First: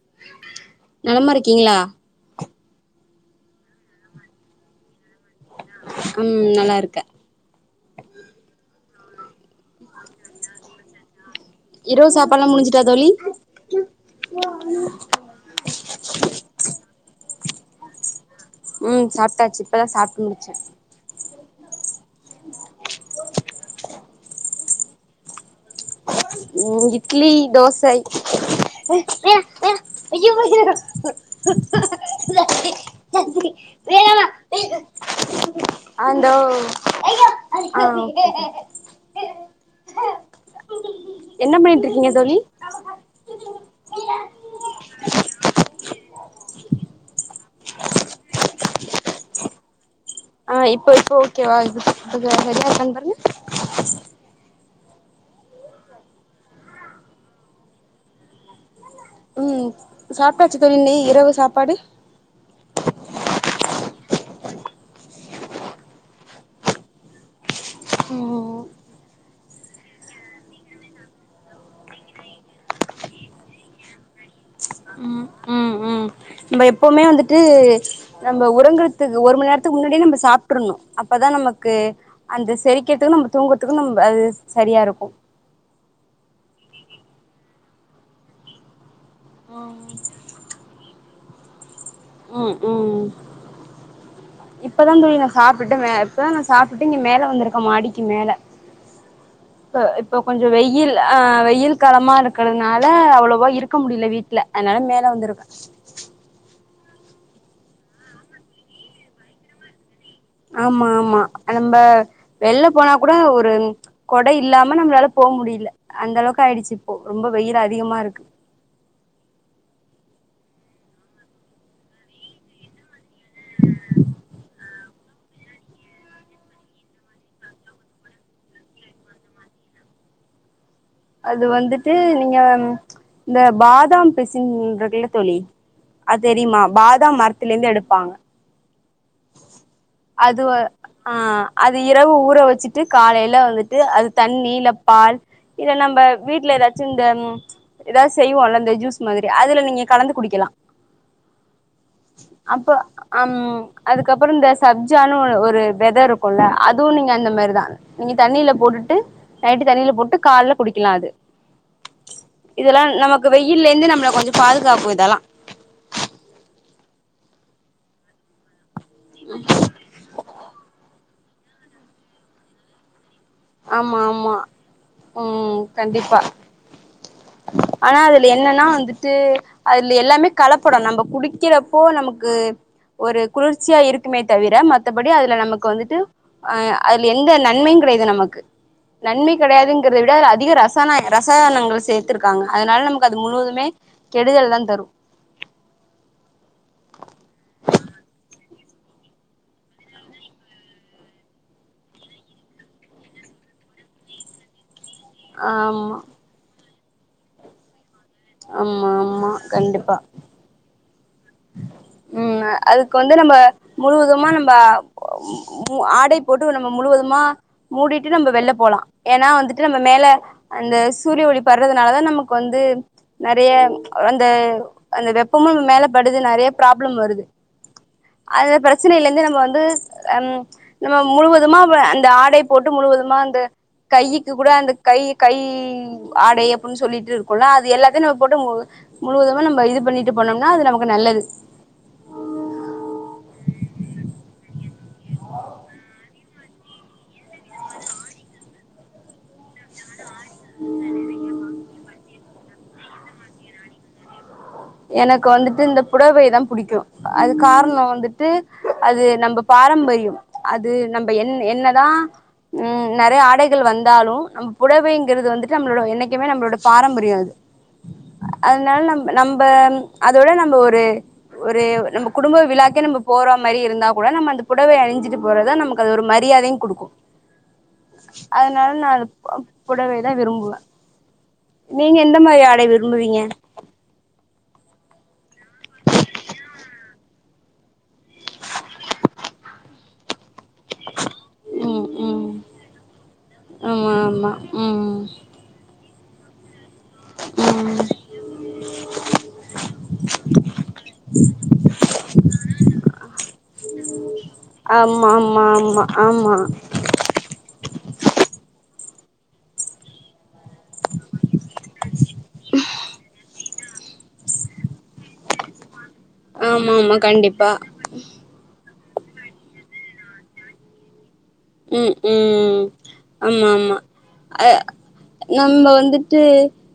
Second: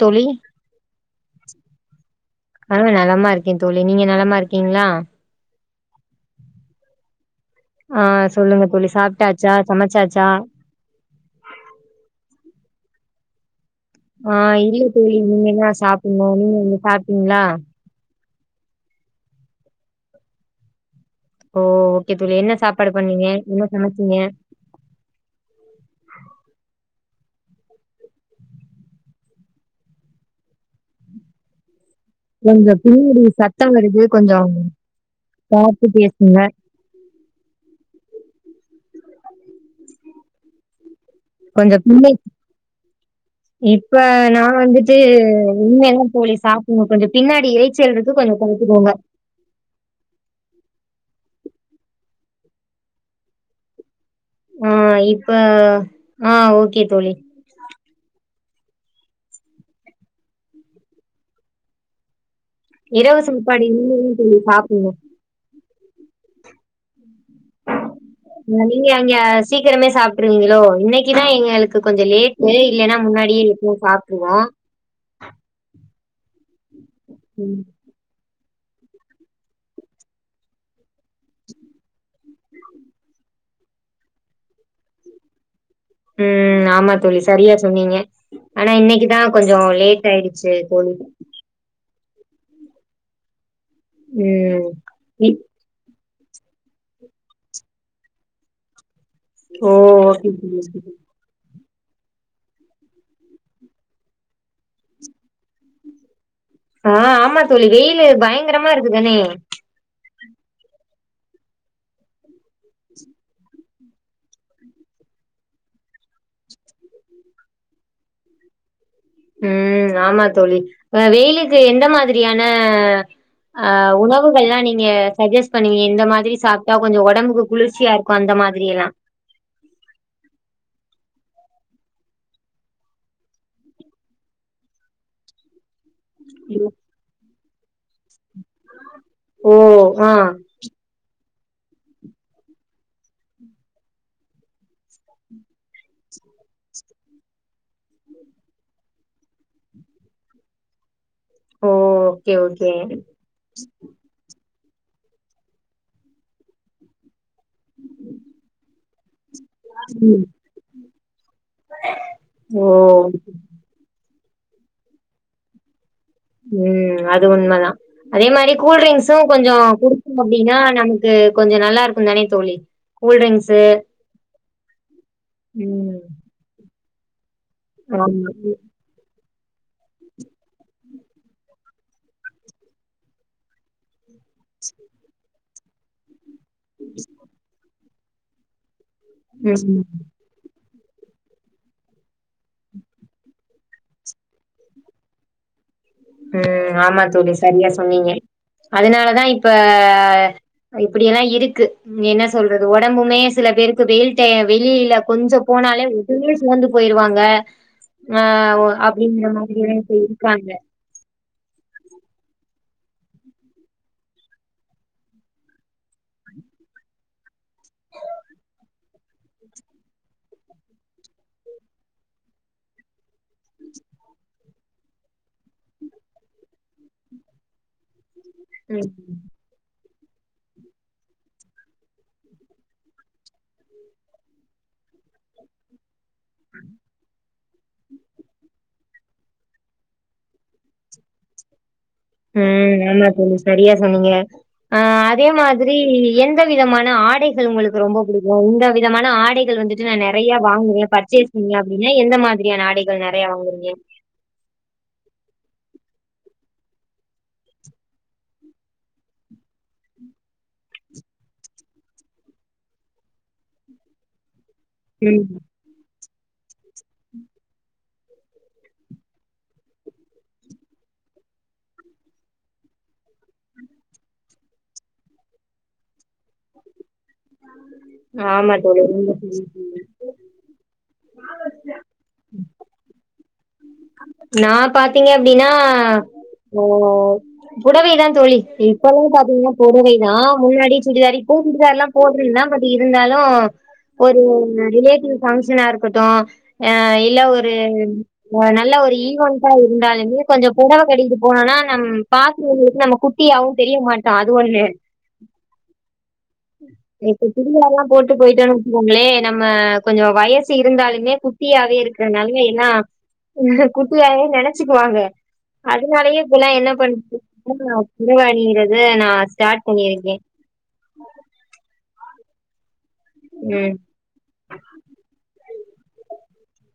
தோழி நலமா இருக்கீங்களா ஆ நலமா இரு இருக்கேன் தோழி நீங்க நலமா இருக்கீங்களா ம் நல்லா இருக்கே ஆஹ் சொல்லுங்க தோழி சாப்ட்டாச் ச்சா சமச்சாச்சா லாம் முடிஞ்சுட்டா தோழி ஆஹ் இல்ல தோழி இனிமேதா சாப்பட்ணும் நீங்க என்ன சாப்டீங்களா உம் சாப்ட்டாச்சு இப்பதான் சாப்ட்டு முடிச்சேன் ஓ ஓகே தோழி என்ன சாப்பாடு பண்ணீங்க என்ன சமச்சீங்க ம் இட்லி தோசை கொஞ்சம் பின்னாடி சத்தம் வருது கொஞ்சம் பார்த்து அந்தோ பேசுங்க ஆ ஓகே என்ன கொஞ்சம் பண்ணிட்டு இருக்கீங்க பின்னாடி தோழி இப்ப நான் வந்துட்டு இனிமேதா தோழி சாப்பிடனும் கொஞ்சம் பின்னாடி இறைச்சல் இருக்கு கொஞ்சம் குறைச்சுக்கோங்க ஆஹ் இப்போ இப்போ ஓகேவா இது ஹா சரியா இருக்கா பாருங்க ஆஹ் இப்ப ஆஹ் ஓகே தோழி உம் சாப்பிட்டாச்சு தோழி நீ இரவு சாப்பாடு இரவ சாப்பாடு இன்னுஇன்னு தோழி சாப்பிடணும் ம் நீங்க அங்க சீக்கிரமே சாப்ட்ருவீங்களோ இன்னைக்குதான் எங்களுக்கு கொஞ்சம் லேட்டு இல்லைன்னா முன்னாடியே எப்பவும் சாப்பிடுவோம் ம் ம் [unintelligible] எப்பவுமே வந்துட்டு நம்ம உறங்கறதுக்கு ஒரு மணி நேரத்துக்கு முன்னாடியே நம்ம சாப்பிட்டுரணும் அப்பதான் நமக்கு அந்த செரிக்கிறதுக்கும் நம்ம தூங்குறதுக்கும் நம்ம அது சரியா இருக்கும் உம் ஆமா தோழி சரியா சொன்னீங்க ஆனா இன்னைக்கு நான் கொஞ்சம் லேட் ஆயிடுச்சு தோழி உம் உம் ம். இப்பதான் தோழி நா இ சாப்பிட்டு இப்போதான் நான் சாப்பிட்டு இங்க மேல வந்திருக்கேன் மாடிக்கு மேல ஓ இ இப்போ ஓகே கொஞ்சம் தோழி. வெயில் அஹ் வெயில் களமா இருக்கிறதுனால அவ்வளவா இருக்க முடியல வீட்டுல அதனால மேல வந்திருக்கேன் ஆஹ் ஆமா தோழி வெயில் பயங்கரமா இருக்குதானே ஆமா ஆமா நம்ம வெளில போனா கூட ஒரு கொடை இல்லாம நம்மளால போக முடியல அந்த அளவுக்கு ஆயிடுச்சு இப்போ ரொம்ப வெயில் அதிகமா இருக்கு உம் ஆமா தோழி வெயிலுக்கு எந்த மாதிரியான ஆஹ் உணவுகள் எல்லாம் நீங்க சஜெஸ்ட் பண்ணுவீங்க எந்த மாதிரி சாப்பிட்டா கொஞ்சம் உடம்புக்கு குளிர்ச்சியா இருக்கும் அந்த மாதிரி எல்லாம் அது வந்துட்டு நீங்க இந்த பாதாம் பிசின்றக்குல்லே தோழி அது தெரியுமா பாதாம் மட் ந்து எடு ப்பாங்க ஓ! ஆ. அது வநஆஹ் அது இரவு ஊற வச்சுட்டு காலையில வந்துட்டு அது தண்ணி இல்ல பால் இத நம்ம வீட்டுல ஏதாச்சும் இந்த ஏதாவது செய்வோம்ல்ல இந்த ஜூஸ் மாதிரி அதுல நீங்க கலந்து குடிக்கலாம் ஓ ஓகே ஓகே அப்ப அம் அதுக்கப்புறம் த சப்ஜான்னு ஒரு வெத இருக்கும்ல்ல அதுவும் நீங்க அந்த மாதிரி தான் நீங்க தண்ணியில போட்டுட்டு நைட்டு தண்ணியில போட்டு ம். குடிக்கலாம் அது ஓ இதெல்லாம் நமக்கு வெயில் இருந்து நம்ம கொஞ்சம் பாதுகாப்பு இதெல்லாம் உம் அது உண்மைதான் அதே மாதிரி கூல் ட்ரிங்க்ஸும் கொஞ்சம் கொடுக்கும் அப்படின்னா நம கொஞ்சம் நல்லா இருக்கும் தானே தோழி கூல்ட்ரிங்க்ஸு ஆமா ஆமா உம் ம் கண்டிப்பா ஆனா அதுல ஆமா என்னன்னா வந்துட்டு அதுல எல்லாமே கலப்படம் நம்ம குடிக்கிறப்போ நமக்கு ஒரு குளிர்ச்சியா இருக்கு மே தவிர மத்தபடி அதுல நமக்கு வந்துட்டு அஹ அதுல எந்த நன்மையும் கிடையாது இது நமக்கு [unintelligible] நன்மை ம் கிடையாதுங்கறத விட அதிக ரசம் ரசாய ரசாயனங்களை சேர்த்துருக்காங்க அதனால நமக்கு அது முழுவதுமே கெடுதல் தான் தரும் உஹம் ஆமா தோழி சரியா சொன்னீங்க அதனாலதான் இப்ப இப்படியெல்லாம் இருக்கு என்ன சொல்றது உடம்புமே சில பேருக்கு வெயில் டைம் வெளியில கொஞ்சம் போனாலே ஒ ஆமா [unintelligible] டனே செவந்துக்கும் போயிருவாங்க ஆஹ ஆமா ஆமா அப்படிங்க மாதிரிய இப்ப கண்டிப்பா இருக்காங்க [unintelligible] [inaudible] [unintelligible] படுது நிறையா ப்ராப்ளம் வருது அந்த ம் பிரச்சனையில இருந்து நம்ம வந்து ம் நம்ப முழுவதுமா அந்த ஆடை போட்டு முழுவதுமா அந்த கையிக்கி கூட அந்த கை கை ஆடை அப்புடினு சொல்லிட்டு இருக்கு அது எல்லாத்தையும் நம்ப போட்டு முழுவதுமா நம்ப இது பண்ணிட்டு போனோம்னா அது நமக்கு நல்லது ஹம் ஆமா தோழி சரியா சொன்னீங்க ஆஹ அதே மாதிரி என் வித விதமான ஆடைகள் உங்களுக்கு ரொம்ப பிடிக்கும் இந்த விதமான ஆடைகள் வந்துட்டு நானு நிறைய வாங்குவேன் பர்ச்சேஸ் பண்ணுவேன் அப்புடன்னா எந்த மாதிரி ஏன் ஆடைகள் நிறைய வாங்குவீங்க எனக்கு வந்துட்டு இந்த புடவை தான் பிடிக்கும் அது காரணம் வந்துட்டு அது நம்ம பாரம்பரியம் அது நம்ம என் என்னதான் உம் நிறைய ஆடைகள் வந்தாலும் நம் ம் புடவைங்கறது வந்துட்டு நம்மளோட என்னைக நம்பளோட பாரம்பரியம் அது அதனால நம் நம்ப நம்ம அதோட நம்ம ஒரு நம்ப குடும்ப விழாக்கே நம்ப போற மாதிரி இருந்தா கூட நம்ப அந்த புடவை அணிச்சிட்டு போறது நமக்கு அது ஒரு மரியாதையும் கொடுக்கும் ஆமா அதனால தோழி நான் அது புடவைதான் விரும்புவேன் [inaudible] [unintelligible] நான் பாத்தீங்க அப்படின்னா புடவைதான் தோழி இப்பல்லாம் பாத்தீங்கன்னா புடவைதான் முன்னாடி சுடிதார் இப்போவும் சுடிதார் ம் எல்லாம் ம் போட்டுட்டுதாயிருந்தேன் பட் இருந்தாலும் ஆமா ஒரு ஆமா ம் ரிலேட்டிவ் பங்க்ஷனா இருக்கட்டும் ஆஹ் இல்ல ஒரு ம் நல்ல ஒரு ஈவன்டா இருந்தாலுமே கொஞ்சம் புடவை கட்டிட்டு போனம்னா நம் பாக்றவங்களுக்கு நம்ம குட்டியாவும் தெரிய மாட்டோம் அது ஒண்ணு ஆமா ஆமா ஆமா ஆமா [unintelligible] போட்டு போயிட்டு வச்சுக்கோங்களே நம்ம கொஞ்சம் வயசு [unintelligible] இருந்தாலுமே குட்டியாவே இருக்கறனால வேன்னா உங்க குட்டியாவே நெனச்சுக்குவாங்க அதுனாலயே இப்பல்லாம் என்ன ஆமா ஆமா கண்டிப்பா பண்றதுனா [unintelligible] ஈரல் அ நான் ஸ்டார்ட் பண்ணிருக்கேன் உம் உம் ஆமா ம். ஆமா அ நம்ம வந்துட்டு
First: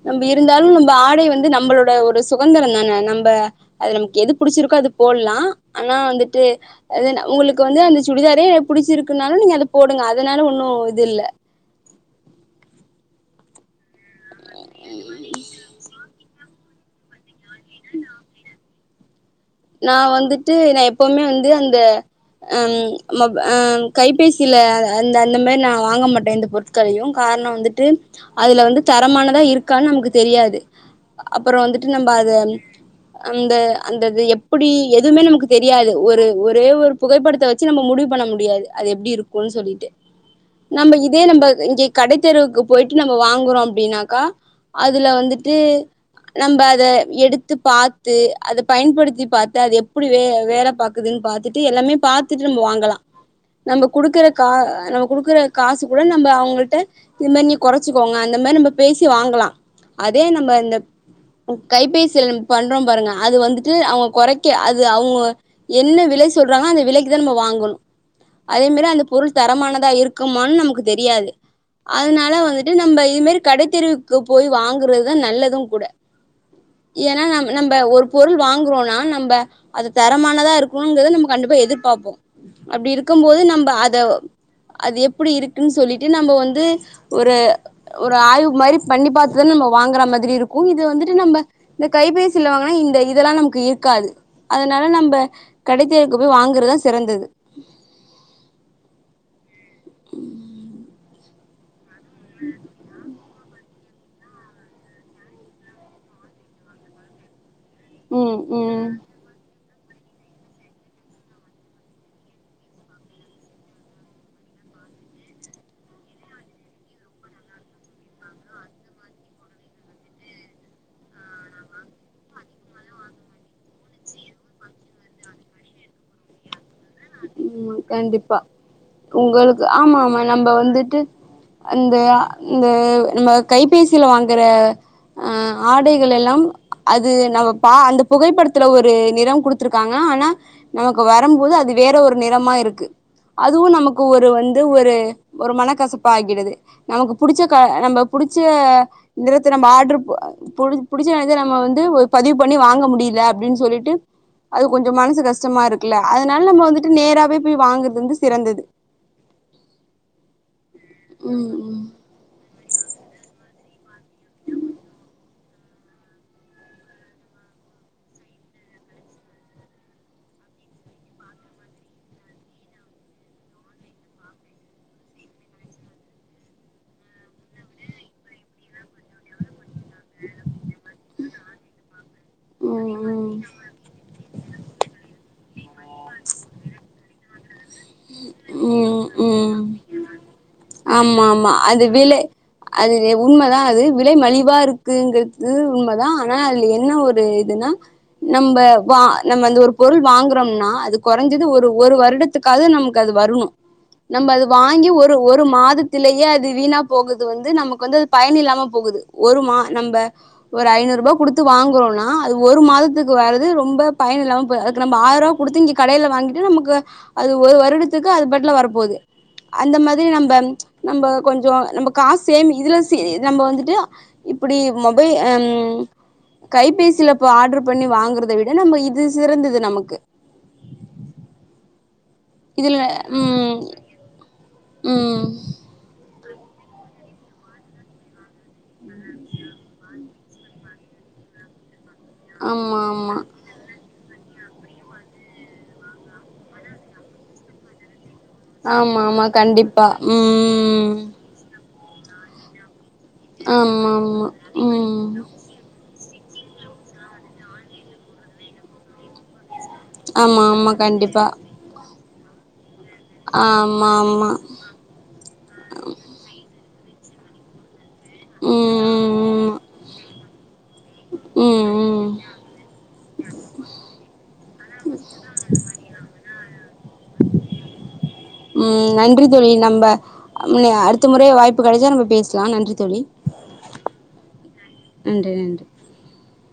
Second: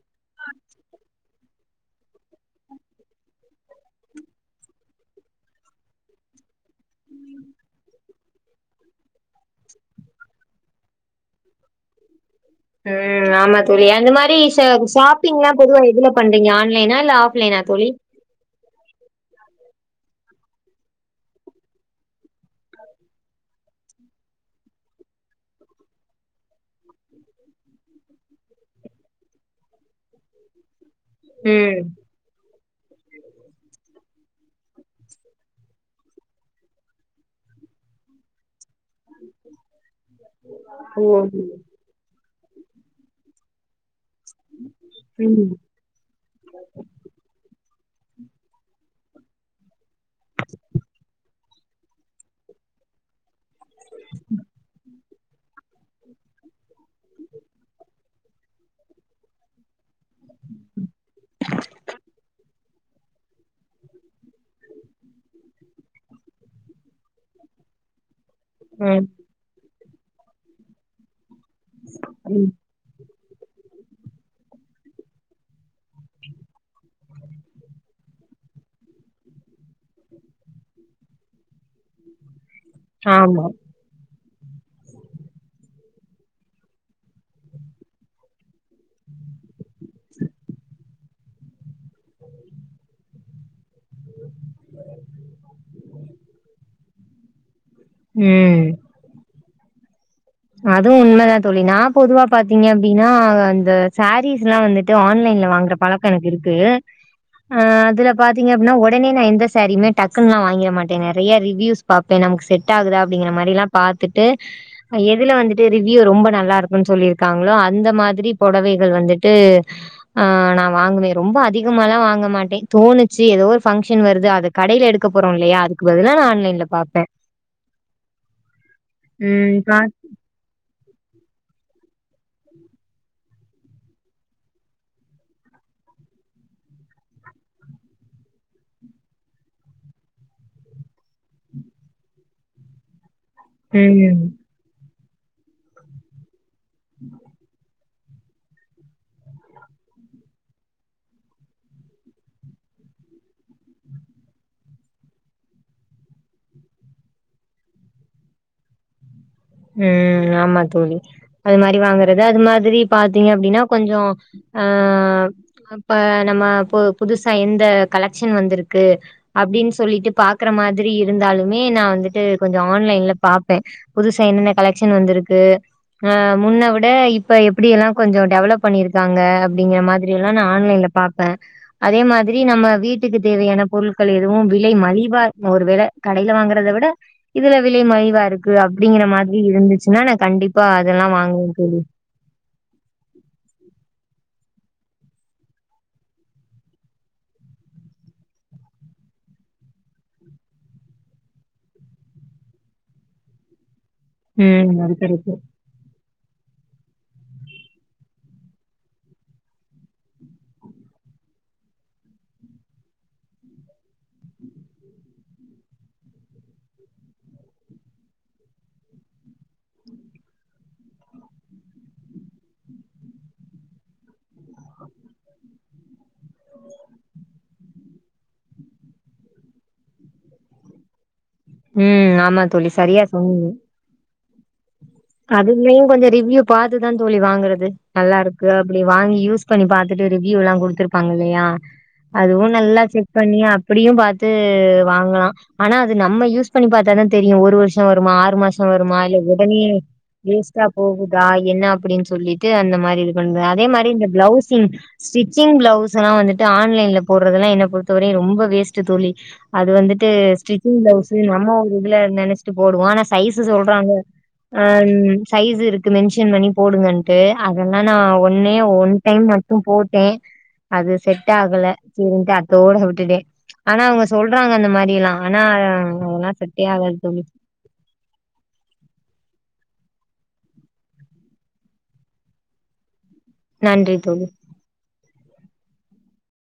நம்ப இருந்தாலும் நம்ப ஆடை வந்து நம்மளோட ஒரு சுகந்திரம் தான நம்ப அது நமக்கு எது புடிச்சிருக்கோ அது போட்லாம் ஆனா வந்துட்டு அது உங்களுக்கு வந்து அந்த சுடிதாரே புடிச்சிருக்குனாலும் நீங்க அது போடுங்க அதுனால ஒன்னும் இது இல்ல ம் ஆமா தோழி அந்த மாரி ஸா ஷாப்பிங்லாம் பொதுவா எதுல பண்றீங்க ஆன்லைனா இல்ல ஆஃப்லைனா தோழி நான் வந்துட்டு நான் எப்பவுமே வந்து அந்த அம் அ கைபேசில அந்த அந்த மாரி நான் வாங்க மாட்டேன் எந்த பொருட்களையும் காரணம் வந்துட்டு அதுல வந்து தரமானதா இருக்கான்னு நமக்கு தெரியாது அப்புறம் ம். வந்துட்டு நம்ப அது அந்த அந்தது எப் எப்டி எதுவுமே நமக்கு தெரியாது ஒரு ஒரே ஒரு புகைப்படத்தை வச்சு நம்ம முடிவு பண்ண முடியாது அது எப்டி இருக்கும்ன்னு சொல்லிட்டு நம்ம ஓ! இதே நம்ப இங்க கடை தெருவுக்கு போயிட்டு நம்ம வாங்குறோம் அப்டின்னா கா அதுல ம். வந்துட்டு நம்ப அத எடுத்து பாத்து அது பயன்படுத்தி பாத்து அது எப் எப்டி வே வேல பாக்குதுன்னு பாத்துட் ட்டு எல்லாமே பாத்துட்டு நம்ம வாங்கலாம் நம்ம குடுக்கற கா நம்ம குடுக்குற காசு கூட நம்ப அவுங்கள்ட்ட இது மாரி நீங்க கொறச்சிக்கோங்க அந்த மாரி நம்ப பேசி வாங்கலாம் அதே நம்ம இந்த கைபேசில நாம பண்றோம் பாருங்க அது வந்துட்டு அவுங்க கொறைக்க அது அவுங்க என்ன விலை சொல்றாங்களோ அந்த விலைக்குதான் நம்ம வாங்கணும் அதே மாரி அந்த ம். பொருள் தரமானதா இருக் க்குமானு நமக்கு தெரியாது அதுனால ம். வந்துட்டு நம்ப இதுமாரி கடை தெருவுக்கு போய் வாங் ங்குருதா நல்லதும் கூட ஏன்னா நாம் நம்ப ஒரு பொருள் வாங்குறோனா நம்ப அது தரமானதா இருக்கணுங்கத நம்ம கண்டிப்பா எதிர்பாப்போம் அப்டி இருக்கும் போது ஆமா. நம்ப அத அது எப்டி இருக்குன் சொல்லிட்டு நம்ம வந்து ஒரு ஒரு ஆய்வு மாரி பண்ணி பாத்துதான் நம்ம வாங்கற மாதிரி இருக்கும் இது வந்து து நம்ம இந்த கைபேசில வாங்குனா இந்த இதெல்லாம் நமக்கு இ இருக்காது அதுனால நம்ம கடைத்தெருவுக்கு போய் வாங்குறதா சிறந்தது ம். அதுவும் உண்மதான் தோழி நா பொதுவா பாத்தீங்க அப்படின்னா இந்த சாரீஸ் எல்லாம் வந்துட்டு ஆன்லைன்ல வாங்கற பழக்கம் எனக்கு இருக்கு ஆஹ் அதுல ம் பாத்தீங்க அப்படனா ம் உடனே நான் எந்த சாறிமே டக்குன்னலாம் வாங்கிட மாட்டேன் நிறையா ரிவியூஸ் பார்ப்பேன் நமக்கு செட் ஆகுதா அப்டிங்கிற மாதிரி எல்லாம் பார்த்தட்டு எதுல வந்துட்டு ரிவ்யூ ரொம்ப நல்லா இருக்குன்னு சொல்லிருக்காங்களோ அந்த மாதிரி புடவைகள் வந்துட்டு ஆஹ் நான் வாங்குவேன் ரொம்ப அதிகமாலாம் வாங்க மாட்டேன் தோணுச்சு ஏதோ ஒரு ஃபங்க்ஷன் வருது அது கடையில எடுக்க போறோம் இல்லையா அதுக்கு பதிலா நான் ஆன்லைன்ல பாப்பேன் உ கண்டிப்பா ம். உங்களுக்கு பா ஆமா ஆமா நம்ப வந்துட்டு அந்த அ நம்ம கைபேசியில வாங்கற ஹ ஆடைகள் எல்லாம் அது நம்ம அந்த புகைப்படத்துல ஒரு நிறம் கொடுத்துருக்காங்க ஆனா நமக்கு வரும்போது அது வேற ஒரு நிறமா இருக்கு அதுவும் நமக்கு ம். ஒரு வந்து ஒரு ஒரு மனக்கசப்பு ஆகிடுது நமக்கு புடிச்ச கநம்ம புடிச்ச இது வரைக்கும் நம்ம ஆர்டர் புடிச்ச நஞ்ச வந்து பதிவு பண்ணி வாங்க முடியல அப்படீன்னு சொல்லிட்டு அது கொஞ்சம் மனசு கஷ்டமா இருக்கல அதனால நம்ம வந்துட்டு நேராவே போய் வாங்கறது வந்து சிறந்தது உம் ஆமா தோழி அது மாதிரி ம் வாங்குறது அது மாதிரி பார்த்தீங்க அப்படின்னா கொஞ்சம் ஆஹ இப்ப நம்ம புதுசா எந்த கலெக்ஷன் வந்திருக்கு அப்படின்னு சொல்லிட்டு பாக்குற மாதிரி இருந்தாலுமே நான் வந்துட்டு கொஞ்சம் ஆன்லைன்ல பார்ப்பேன் புதுச என்னென்ன கலெக்ஷன் வந்திருக்கு முன்ன விட இப்ப எப்படி எல்லாம் கொஞ்சம் டெவலப் பண்ணிருக்காங்க அப்படிங்கிற மாதிரி எல்லாம் நான் ஆன்லைன்ல பாப்பேன் அதே மாதிரி நம்ம ம் வீட்டுக்கு ம் தேவையான பொருட்கள் எதுவும் விலை மலிவா ஒருவேளை கடையில வாங்கறத விட இதுல விலை மலிவாயிருக்கு அப் உம் உம் அதெல்லா ஆமா வாங்குவே ஆமா தோழி அது விலை அது உண்மைதான் அது விலை மலி இருக்குங்கிறது உண்மைதான் ஆனா அதுல என்ன ஒரு இதுனா நம்ம நம்ம அந்த ஒரு பொருள் வாங்கறோம்னா அது குறைஞ்சது ஒரு ஒரு வருடத்துக்காவது நம அது வரணும் நம்ம அது ம் வாங்கி ஒரு கரெக்ட் ஒரு மாதத்திலயே அது வீணா போகுது வந்து நமக்கு வந்து அது பயன் இல்லாம போகுது ஒரு மா நம்ம ஒரு ஐநூறு ரூபா கொடுத்து வாங்குறோம்னா அது ஒரு மாதத்துக்கு வரது ரொம்ப பயன் இல்லாம போகுது அதுக்கு நம் ஆயிரம் ரூபா கொடுத்து இங்க கடையில வாங்கிட்டு நமக்கு அது ஒரு வருட த்துக்கு அது பாட்டுல வரப்போது அந்த மாதிரி நம்ம நம்ம கொஞ்சம் நம்ம காசு சேம் இதுலாம் ச நம்ம வந்துட்டு இப்படி மொபைல்ஹம் கைபேசியிலப்ப ஆர்டர் பண்ணி வாங்குறதை விட நம்ம இது சிறந்தது நமக்கு உம் ஆமா தோழி இதுல சரியா சொன்னே நீ ம் ம் அதுலயும் கொஞ்சம் ரிவ்யூ பார்த்துதான் தோழி வாங்குறது நல்லா இருக்கு அப்படி வாங்கி யூஸ் பண்ணி பாத்துட்டு ரிவ்யூ எல்லாம் குடுத்துருப்பாங்க இல்லையா அதுவும் ஆமா நல்லா ஆமா செக் பண்ணி அப்படியும் பா வாங்கலாம் ஆனா அது நம்ம யூஸ் பண்ணி பார்த்தா தான் தெரியும் ஒரு வருஷமா? ஆறு ஒரு மாசம் வருமா ஆமா இல்ல ஆமா உடனே கண்டிப்பா வேஷ்டா ம் போகுதா? என் என்ன அப்படின்னு சொல்லிட்டு அந்த மாரி இருக்கு பண்றேன் அதே மாரி ஆமா இந்த ஆமா பிளவுசிங் ம் ஸ்டிச்சிங் பிளவுஸ் ல்லாம் வந்துட்டு ஆன்லைன்ல போடுறதெல்லாம் என்ன பொறுத்தவரையும் ரொம்ப வேஸ்ட் தோழி அது வந்துட்டு ஆமா ஆமா ஸ்டிச்சிங் பிளவுஸ் கண்டிப்பா நம்ம ஒரு இல்ல இல்ல நெனச்சிட்டு போ போடுவான் ஆனா சைஸ்ஸு ஆமா சொல்றாங்க ஆமா ஆ சைஸ் இருக்கு மென்ஷன் பண்ணி போடுங்கன்ட்டு அத ஆனா, நான் ஒன்னே ஒன் டைம் ம் ம் மட்டும் போட்டேன் அது செட் ஆகல ம் ம் ம் சேரின்டு அ அத்தோட விட்டுட்டே ஆனா அவுங்க சொல்றாங்க அந்த மாரில்லாம் ஆனா அதல்லாம் செட்டே ஆகாது தோழி ம் நன்றி தோழி நம்ம அடுத்த முற வாய்ப்பு கெடைச்சா நம்ம பேசலாம் நன்றி தோழி நன்றி தோழி நன்றி நன்றி